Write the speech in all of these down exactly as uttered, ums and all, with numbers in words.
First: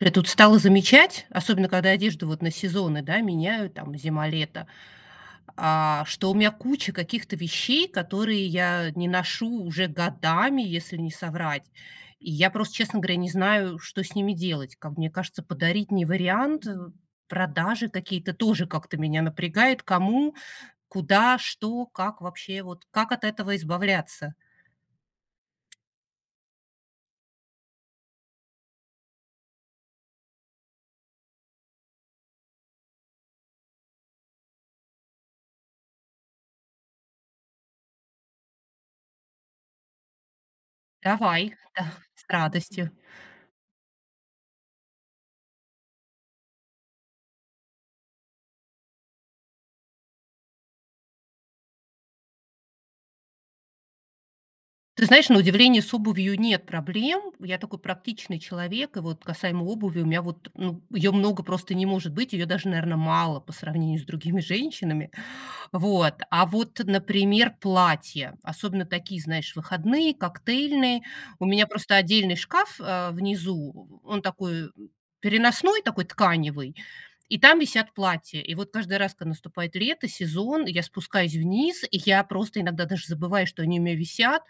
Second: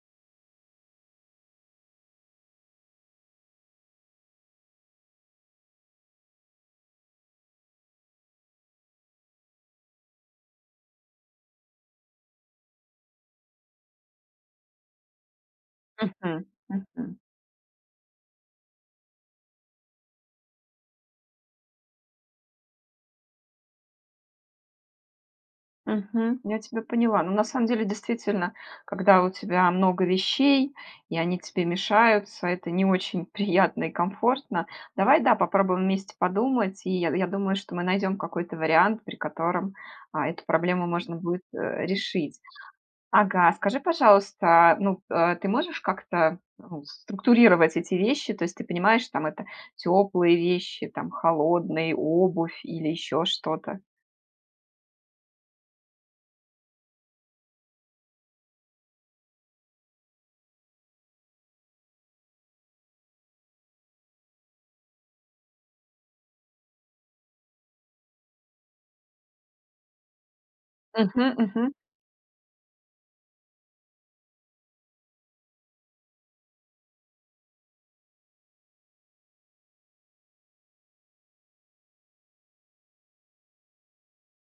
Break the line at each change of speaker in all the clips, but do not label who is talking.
Ре Тут стала замечать, особенно когда одежду вот на сезоны, да, меняю, там, зима-лето, а, что у мя куча каких-то вещей, которые я не ношу уже годами, если не соврать. И я просто, честно говоря, не знаю, что с ними делать. Как мне кажется, подарить- не
Мгм.
вариант, э.
Мгм.
Продажи какие-то- тоже как-то меня напрягает. Кому? Куда? Что? Как вообще? Вот как от этого избавляться?
Мгм, я тебя поняла. Ну, на самом деле, действительно, когда у тебя много вещей и они тебе мешаются- это не очень приятно и комфортно. Давай, да, попробуем вместе подумать, и я, я думаю, что мы найдем какой-то вариант, при котором, а, эту проблему можно будет,
Давай,
э,
да, с
решить.
радостью.
Ага, скажи пожалуйста, ну, э, ты можешь как-то, ну, структурировать эти вещи? То есть ты понимаешь, там это: теплые вещи, там холодные, обувь или еще что-то?
Ты знаешь, на удивление, с обувью нет проблем. Я такой практичный человек. И вот касаемо обуви у меня вот, ну, ее много просто не может быть, ее даже, наверно, мало по сравнению с другими женщинами. Вот, а вот, например, платья. Особенно такие, знаешь, выходные, коктейльные.
Мгм,
У меня
мгм.
просто отдельный шкаф, а, внизу. Он такой, э, переносной, такой тканевый, и там висят платья. И вот каждый раз, когда наступает лето, сезон, я спускаюсь вниз, и я просто иногда даже забываю, что они у меня висят.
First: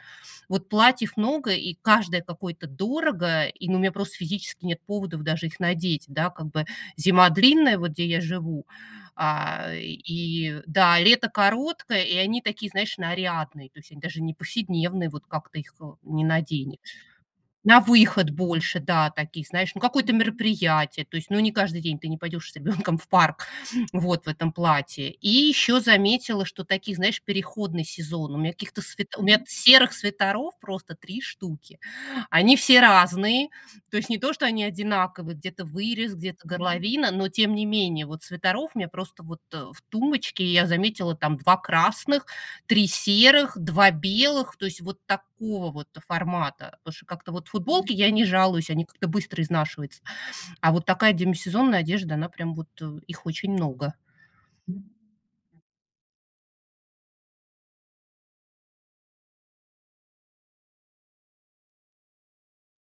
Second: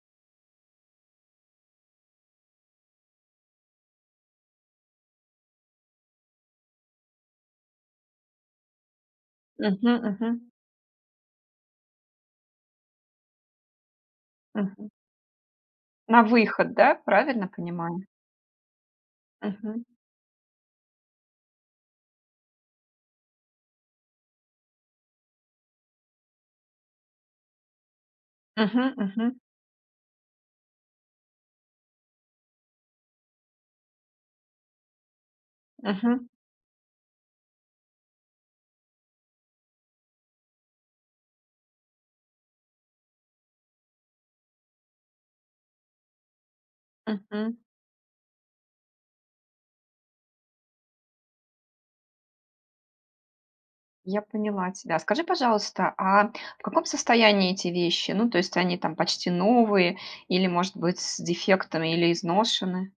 Вот платьев много, и каждое какое-то дорого, и, ну, у меня просто физически нет поводов даже их надеть, да. Как бы зима длинная, вот где я живу, а,
Мгм, мгм.
и, да, и лето короткое, и они такие, знаешь, нарядные. То есть они даже не
Мгм.
повседневные, вот как-то их-то
На
не
выход, да?
наденешь.
Правильно
На
понимаю?
выход больше, да, такие, знаешь, на
Мгм.
какое-то мероприятие. То есть, ну, не каждый день, ты не пойдешь с ребенком в парк, вот, в этом платье. И ещё заметила, что такие, знаешь, переходный сезон. У меня каких-то
Мгм,
свит у
мгм.
меня серых свитеров просто три штуки. Они все разные. То есть не то, что они одинаковые- где-то вырез,
Мгм.
где-то горловина- но, тем не менее, вот свитеров мне просто вот, э, в тумбочке. Я заметила, там два красных, три серых, два белых, то есть вот такого вот, э, формата. пашу как-то вот.
Мгм.
Футболки- я не жалуюсь, они как-то быстро изнашиваются, а вот такая демисезонная одежда, она прям вот, э, их очень много.
Я поняла
М.
тебя. А скажи, пожалуйста, а в каком состоянии эти вещи? Ну, то есть они там почти новые или, может быть, с дефектами или изношены?